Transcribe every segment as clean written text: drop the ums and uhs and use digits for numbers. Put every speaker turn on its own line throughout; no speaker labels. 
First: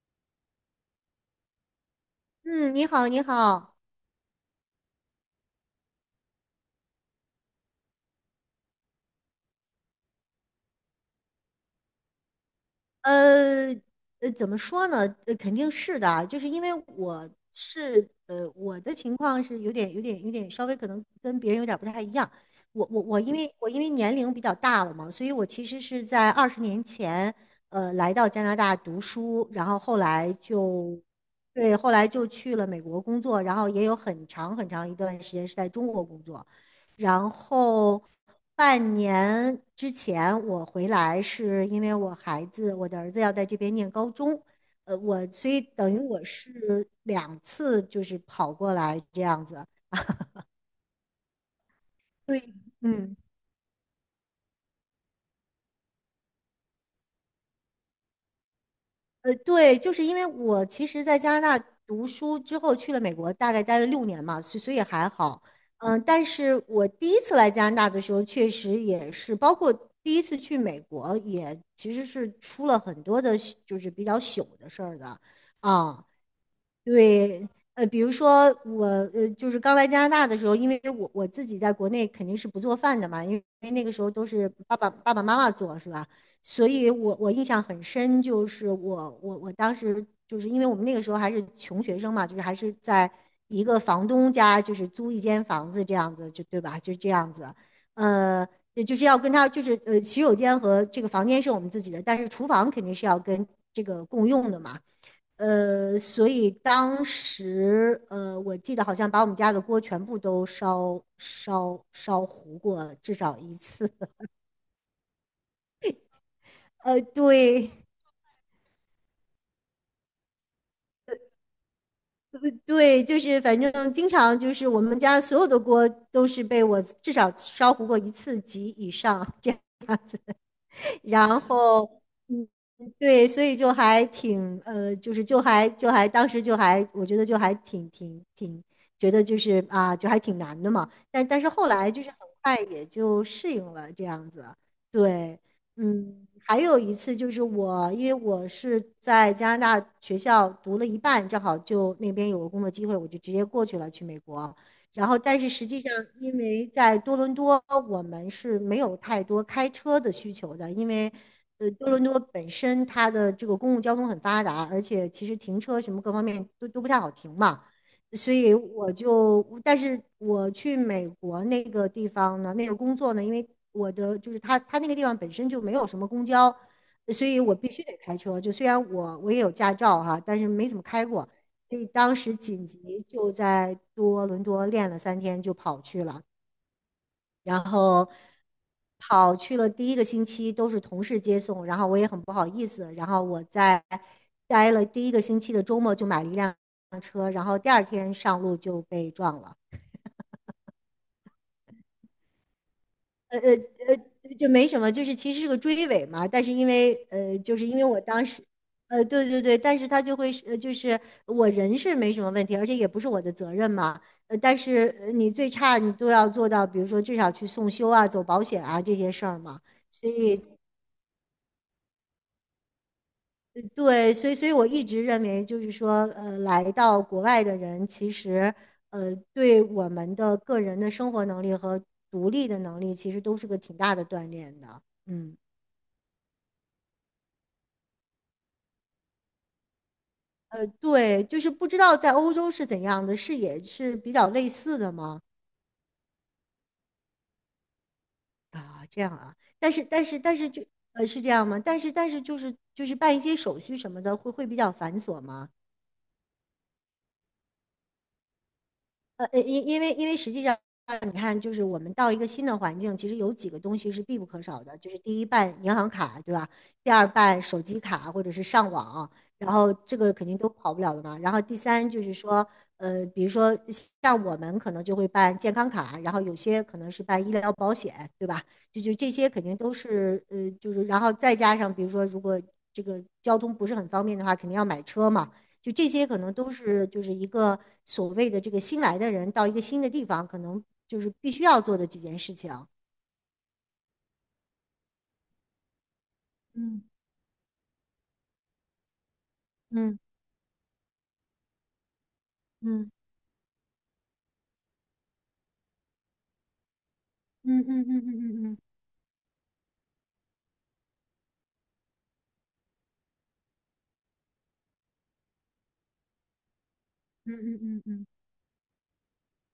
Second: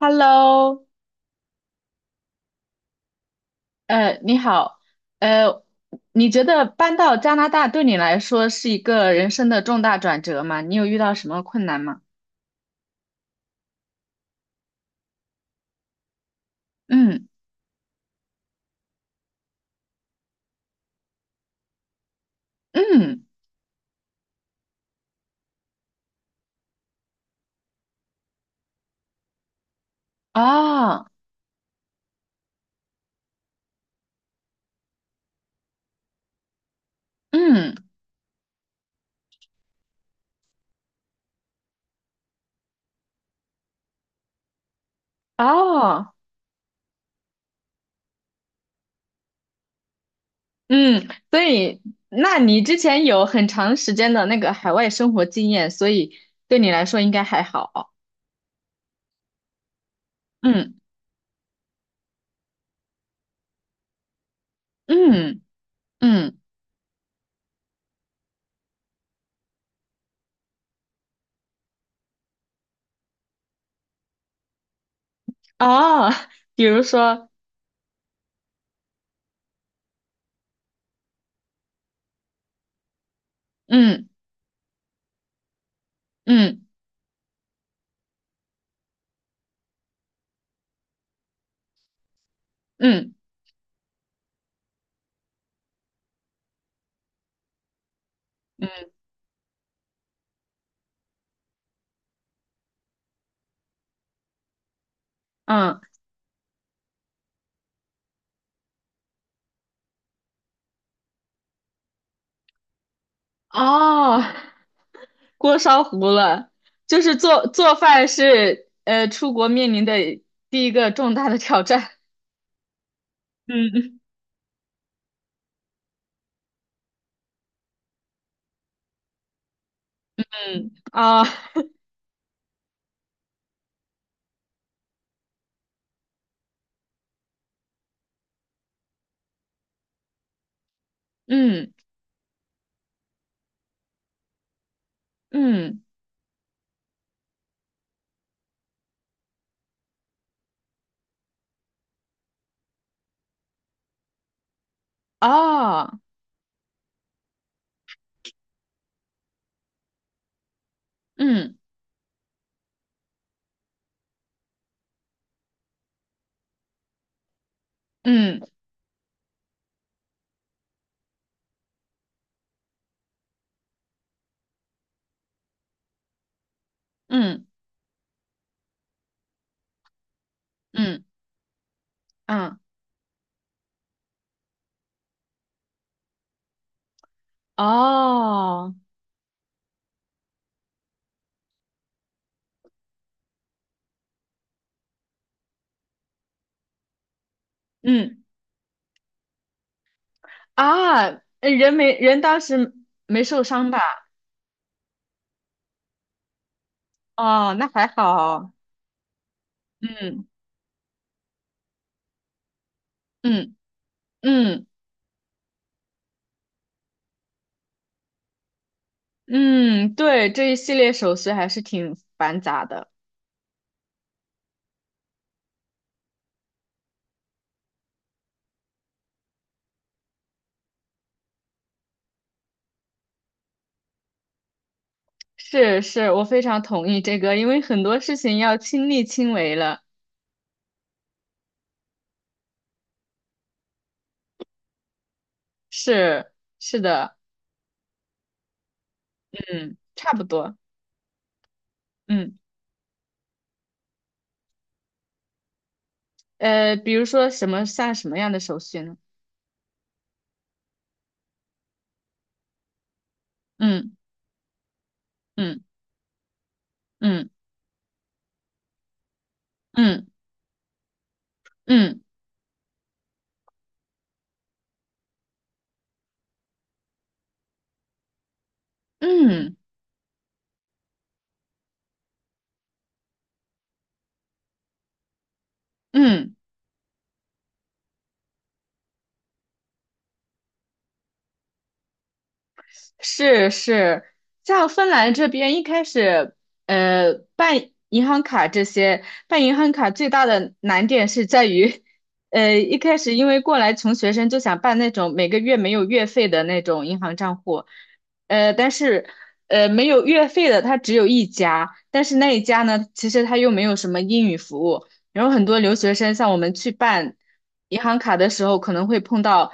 Hello，
嗯，你好，你好，
你好，呃，你觉得搬到加拿大对你来说是一个人生的重大转折吗？你有遇到什么困难吗？
呃，怎么说呢？肯定是的啊，就是因为
嗯
我是，我的情况是有点稍微可能跟别人有点不太一样。我、我、我，
嗯，
因为我因为年龄比较大了嘛，所以我其实是在20年前，来到加拿大读书，然后后来就，
哦，
对，后来就去了美国工作，然后也有很长很长一段时间是在中国工作。然
嗯
后半年之前我回来，是因为我孩子，我的儿子要在这边念高中，所以等于
哦，
我是两次就是跑过来这样子。
嗯，所以，那
对。
你之前
嗯。
有很长时间的那个海外生活经验，所以对你来说应该还好。
对，就是因为我
嗯
其实，在加拿大读书之后去了美国，大概待了6年嘛，所以还
嗯
好。嗯，但
嗯，
是我第一次来加拿大的时候，确实也是，包括第一次去美国，也其实是出了很多的，就是比较糗的事儿的啊。
哦，比如说，
对。比如说我，就是刚来加拿大的时候，因为我自己在国内肯定是不做饭的嘛，因为那个时
嗯
候都是爸爸妈妈做，是吧？
嗯
所以我印象很深，就是我当时就是因为我们那个时候还是穷学生嘛，就是还是在
嗯
一个房东家，就是租一间房子这样子，就对吧？就这样子，呃，也
嗯
就是要跟他就是洗手间和这个房间是我们自己的，但是厨房肯定是要跟这个共用的嘛。
嗯，
所以当时，我记得好像把我们家的锅全部都烧糊过，至少一次。
哦。锅烧糊了，就是做
对
做饭是出国面临的第一个重大的挑战。
对，就是反正经 常就是我们家所有的锅都是被我至少烧糊过一次及以上。这样。
嗯嗯嗯啊，
然后，嗯，对，所以就还挺，就是就还就还当时就还，我觉得就还挺，觉得就是啊，就还挺难的嘛。但是后
嗯
来就是很快也就适应了这样子。对。
嗯
嗯。还有一次就是我，因为我是在加拿大学校读了一半，正好就那边有个工作机会，我就直接过去了，去美国。然后，但是实际上，
啊，
因为在多伦多，我们是没有太多开车的需求的，因为，
嗯
多伦多本身它的这个公共交通很发达，而且其实停车什么各方面都不太好停嘛，所
嗯
以我就，但是我去美国那个地方呢，那个工作呢，因为我的就是他那个地方本身就没有什么公交，所以
嗯
我必须得开车，就虽然我也有驾照哈，但是没怎么
嗯
开过。所以当时
嗯
紧急就在多伦多练了3天，就跑去了，然后
哦，
跑去了第一个星期都是同事接送，然后我也很不好意思，然后我在待了第一个星期的周末就买了一辆车，然后第二天
嗯
上路就被撞了。
啊，人当时没受伤吧？
就没什么，就是其实是个追尾嘛，但是因为
哦，
就是
那
因为
还
我当时，
好。
对对对，但是他就
嗯
会是就是我人是没什么问题，而且也不是我的责
嗯
任嘛，但
嗯
是你最差你都要做到，比如说至少去送修啊、走保险啊这些事儿嘛，
嗯，
所
对，
以
这一系列手续还是挺繁杂的。
对，所以我一直认为就是说，来到国外的人其实对我们的个人的生活能力和独立的能力其实都是个挺大的锻炼的。嗯。
是是，我非常同意这个，因为很多事情要亲力亲为了。
对，就是不知道在欧洲是怎样的，是也是比较类似的吗？
是是的，
啊，这样啊，但
嗯，
是但
差
是
不
但是
多，
就是这样吗？但是
嗯，
就是办一些手续什么的，会比较繁琐吗？
比如说什么样的手续呢？
因为实际上，你看，就是我们到一个新的环境，其实有几个东西
嗯
是必不可少的，就是第一办
嗯
银行卡，对吧？第二
嗯
办手机卡或者是上网，然后这
嗯
个肯定都跑不了的嘛。然后第三
嗯
就是说，比如说像我们可能就会办健康卡，然后有些可能是办医疗保险，对吧？就这
嗯
些肯
嗯
定都是就是然后再加上比如说如果这个交通不是很方便的话，肯定要买车嘛。就这些可能
嗯。
都是就是一个所谓的这个新来的人到一个新的地方，可能就是必须要做的几件事情。
是是，像芬兰这边一开始，
嗯
办银行卡这些，办银行卡
嗯
最大的难点是在于，一
嗯
开始因为过来穷学生就想办那种每个月没有月费的那种银行账
嗯
户，
嗯嗯嗯嗯嗯
但是没有月费的它只有一家，但是那一家呢，其实它又没有什么英语服务，然后很多留学生，像我们去办
嗯嗯
银
嗯
行
嗯，
卡的时候，可能会碰到，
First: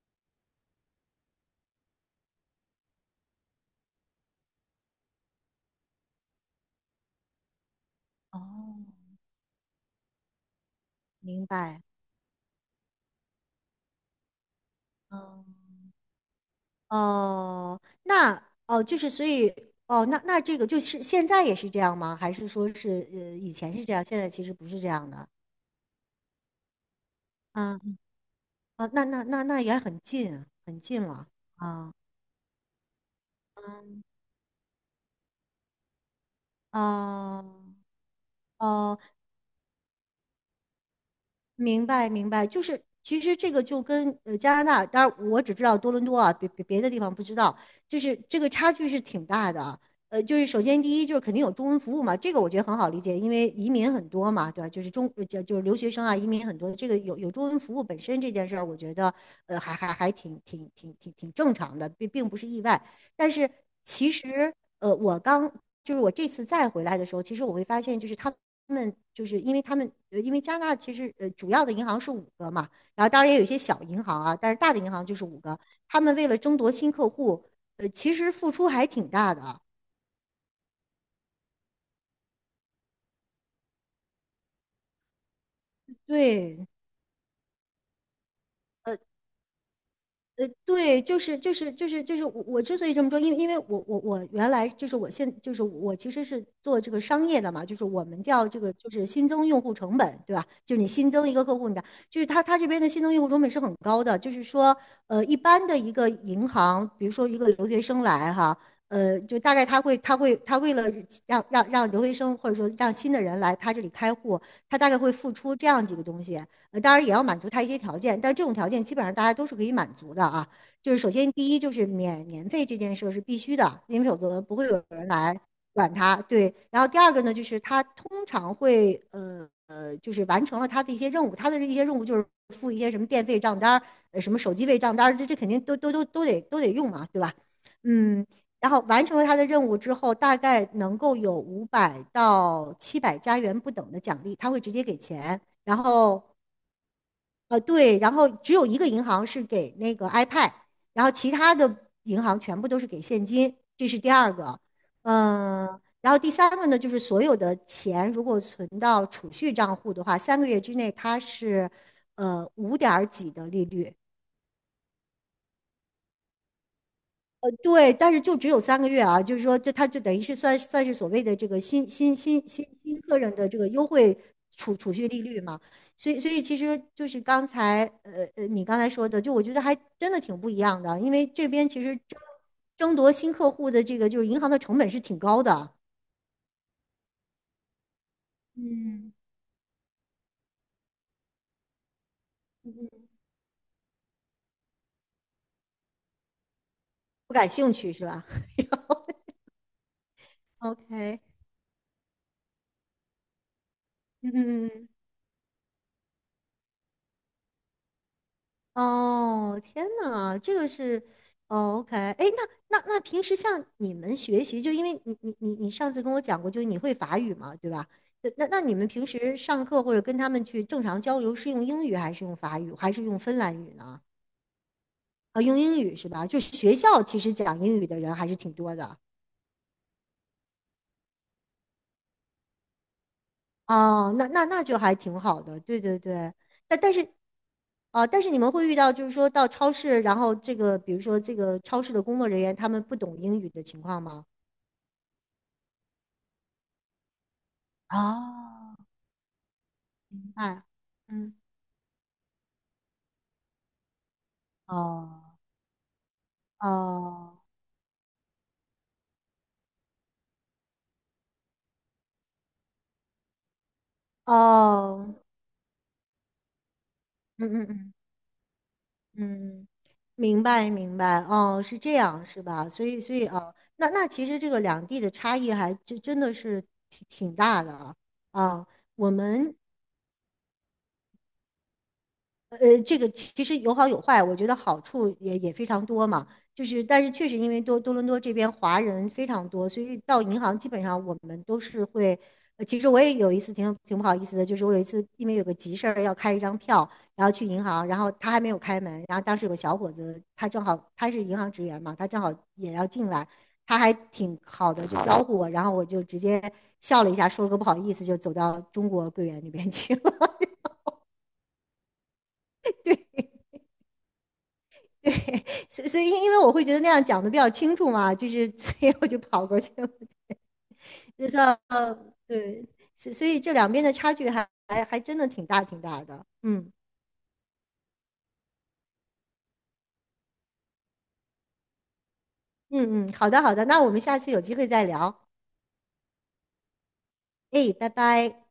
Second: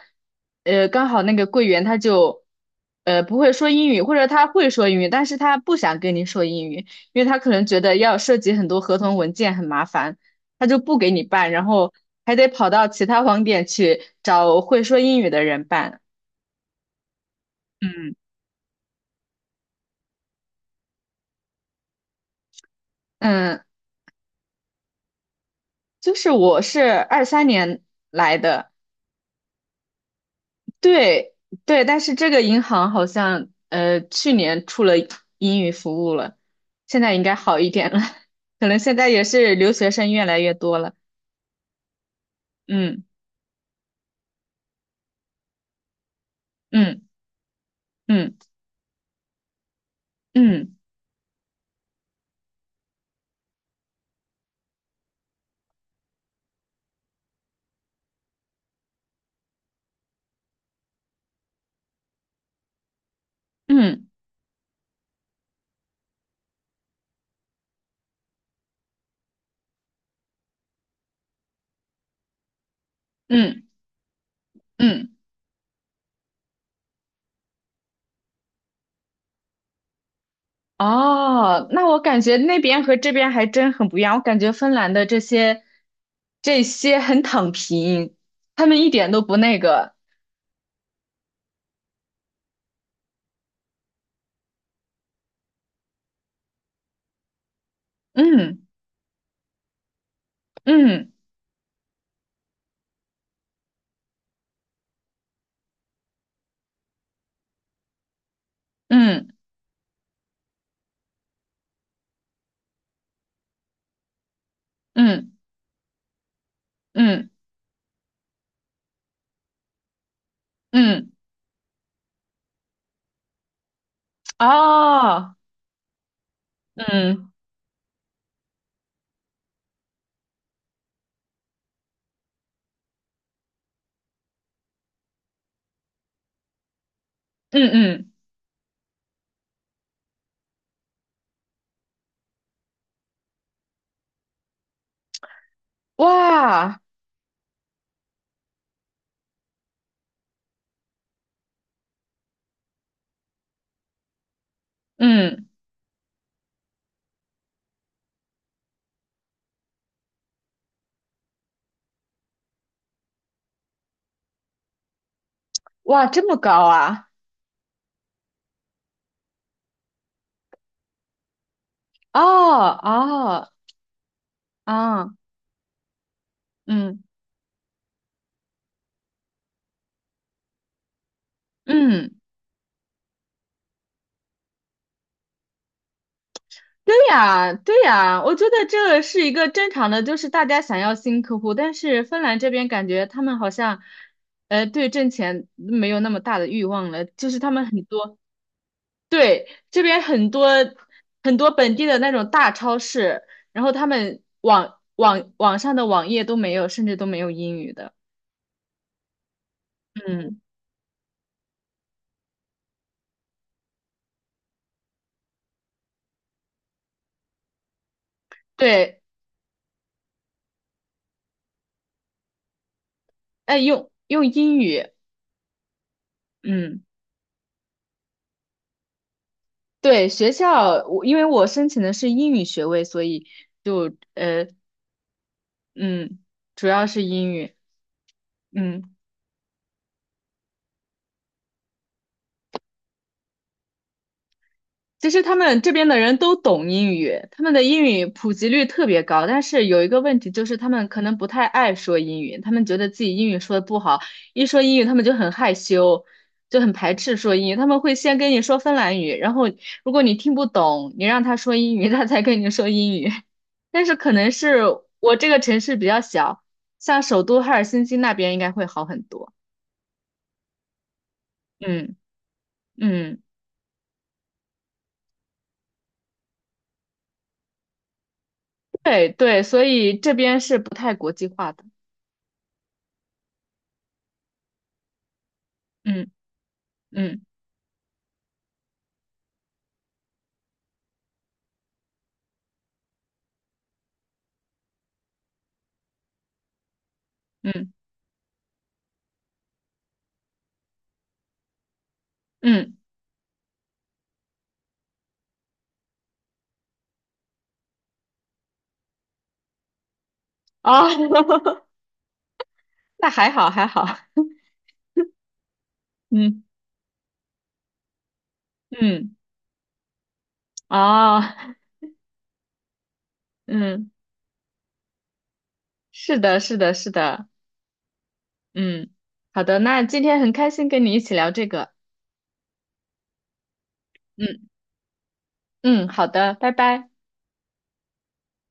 刚好那个柜员他就，不会说英语，或者他会说英语，但是他不想跟你说英语，因为他可能觉得要涉
哦，
及很多合同文件很麻烦，他就不给你
明
办，然
白。
后还得跑到其他网点去找会说英语的
哦
人办。
哦，
嗯
那哦，就是所以哦，那这个就是现在也是这样吗？还是说是以
嗯，
前是这样，现在其实不是这样的？
就是我是二三
啊
年来的。
啊，那也很近，很近了
对对，
啊
但是这个银行好像去年出了英语服务了，
啊
现在应该好一点了，可能现
哦，哦
在也是留学生越来越多了。
明白，明白，就是
嗯
其实这个就跟加拿大，当然我只知道多伦多啊，别的地
嗯
方不知道，就是
嗯
这个差距是挺大的啊。就是首
嗯
先第一就是肯定有中文服务嘛，这个我觉得很好理解，因为移民很多嘛，对吧？就是就是留学生啊，移民很多，这个有中文服务本身这件事儿，我觉得还挺正常的，并不是意外。但是
嗯
其实呃我刚就是我这次再回来的时候，其实我会发现就是他们就是因为他们，因为加拿大其实主要的银行是五个嘛，然后当然也有一些
嗯
小银行啊，但是大的银行
嗯。
就是五个。他们为了争夺新客户，其实付出还挺大的啊。
哦，那我感觉那边和这边还真很不一样。我感觉芬兰的这些这
对，
些很躺平，他们一
呃
点都不那个。
对，就是我之所以这么说，因为我原来就是就是我其实是做这个商业的嘛，就是我们叫这
嗯
个就是新增用户成本，对吧？就是你新
嗯
增一个客户，你的就是他这边的新增用户成本是很高的，就是说一般的一个银行，比如说一个留学生来哈，
嗯
就大概他为了让留学生或者说让新的人来他这里开户，他大概会付
嗯
出这样几个东西，当然也要
嗯
满足他一些条件，但这种条件基本上大家都是可以满足的啊。就是
嗯。
首先第一就是免年费这件事是必须的，因为否则不会有人
哦，
来管它。对，然后第二个
嗯。
呢，就是他通常会就是完成了他的一些任务，他的一些任务就是付一些什么电费账单什么手机费账单这肯定都得用嘛，对吧？
嗯嗯，
嗯。然后完成了他的任务之后，大概能够有500到700加元不等的奖励，他会直接给钱。然后
哇，
对，然后只有一个银行是给那个 iPad，然后其他的银行全部都是给现金，这是第二个。
嗯
嗯。然后第三个呢，就是所有的钱如果存到储蓄账户的话，三个月之内它是五点儿几的利率，
哇，这么高啊！
对，但是就只有三个月啊，就是说，这他就等于是算是所谓的这个新新
哦
新新新客人的
哦
这个优惠储蓄
啊，
利率嘛，所以其实
嗯
就是刚才你刚才说的，就我觉得还真的挺不一样的，因为这边其实
嗯，
争夺新客户的这个就是银行的成本是挺高的。
对呀对呀，我觉得这
嗯。
是一个正常的，就是大家想要新客户，但是芬兰这边感觉
嗯。
他们好像，对挣钱没有那么大的欲望了，就
不
是
感
他们
兴
很
趣是
多，
吧
对，这边很多
？OK。
很多本地的那种大超市，然后他们
嗯嗯
网
嗯。
网网上的网页都没有，甚至都没有英语的。
哦，天呐，
嗯，
这个是，哦，OK，哎，那平时像你们学习，就因为你上次跟我讲过，就是你会法语嘛，对吧？对那你们
对，
平时上课或者跟他们去正常交流，是用英语还是用法语，还是用芬兰
哎，
语
用
呢？
用英语，
啊，用英语是吧？就是学
嗯，
校其实讲英语的人还是挺多的。
对，学校我因为我申请的是英语学位，所以就
哦，那那那就还挺好的，对对
嗯，
对。
主
但
要
但
是
是
英语，
啊，但是你们会遇到，
嗯。
就是说到超市，然后这个，比如说这个超市的工作人员他们不懂英语的情况吗？
其实他们这边的人都懂英语，他们的英语普及率
哦，
特别高，但是有一个问题
明
就是
白。
他们可能不
嗯。
太爱说英语，他们觉得自己英语说的不好，一说英语他们就
哦。
很害羞，就很排斥说
哦。
英语，他们会先跟你说芬兰语，然后如果你听不懂，你让他说英语，他才跟你说英语。但是可能是
哦。
我这个城市比较小，像首都赫
嗯嗯
尔辛
嗯
基那边应该会好很多。
嗯，明白明白，哦，是这
嗯
样是吧？所以所
嗯，
以哦，那其实这个两地的差异还真的是挺大的啊。啊，我
对对，
们
所以这边是不太国际化的。
这个其实有好有坏，我觉得好处也非常多
嗯
嘛。就是，但是
嗯。
确实因为多伦多这边华人非常多，所以到银行基本上我们都是会。其实我也有一次挺不好意思的，就是我有一次因为有个急事儿要开一张票，然后去银
嗯
行，然后他还没有开门，然后当时有个小伙子，他正好他是银行职员嘛，他正好也
嗯，
要进来，他还挺好的就招呼我，然后我就直接笑了一下，说了个不好意思，就走到中国柜员那边去了。
哦，那还好还好，
所以，因为
嗯
我会觉得那样讲的比较清楚嘛，就是 所以我
嗯，
就跑过去了，
哦，
就像对，所以这两边
嗯，
的差距还真的挺大挺大
是
的。
的，是
嗯
的，是的，嗯，好的，那今天很开心跟你一起聊这个，
嗯嗯，好的好的，那我们下次有
嗯
机会再聊。
嗯，好的，拜拜。
哎，拜拜。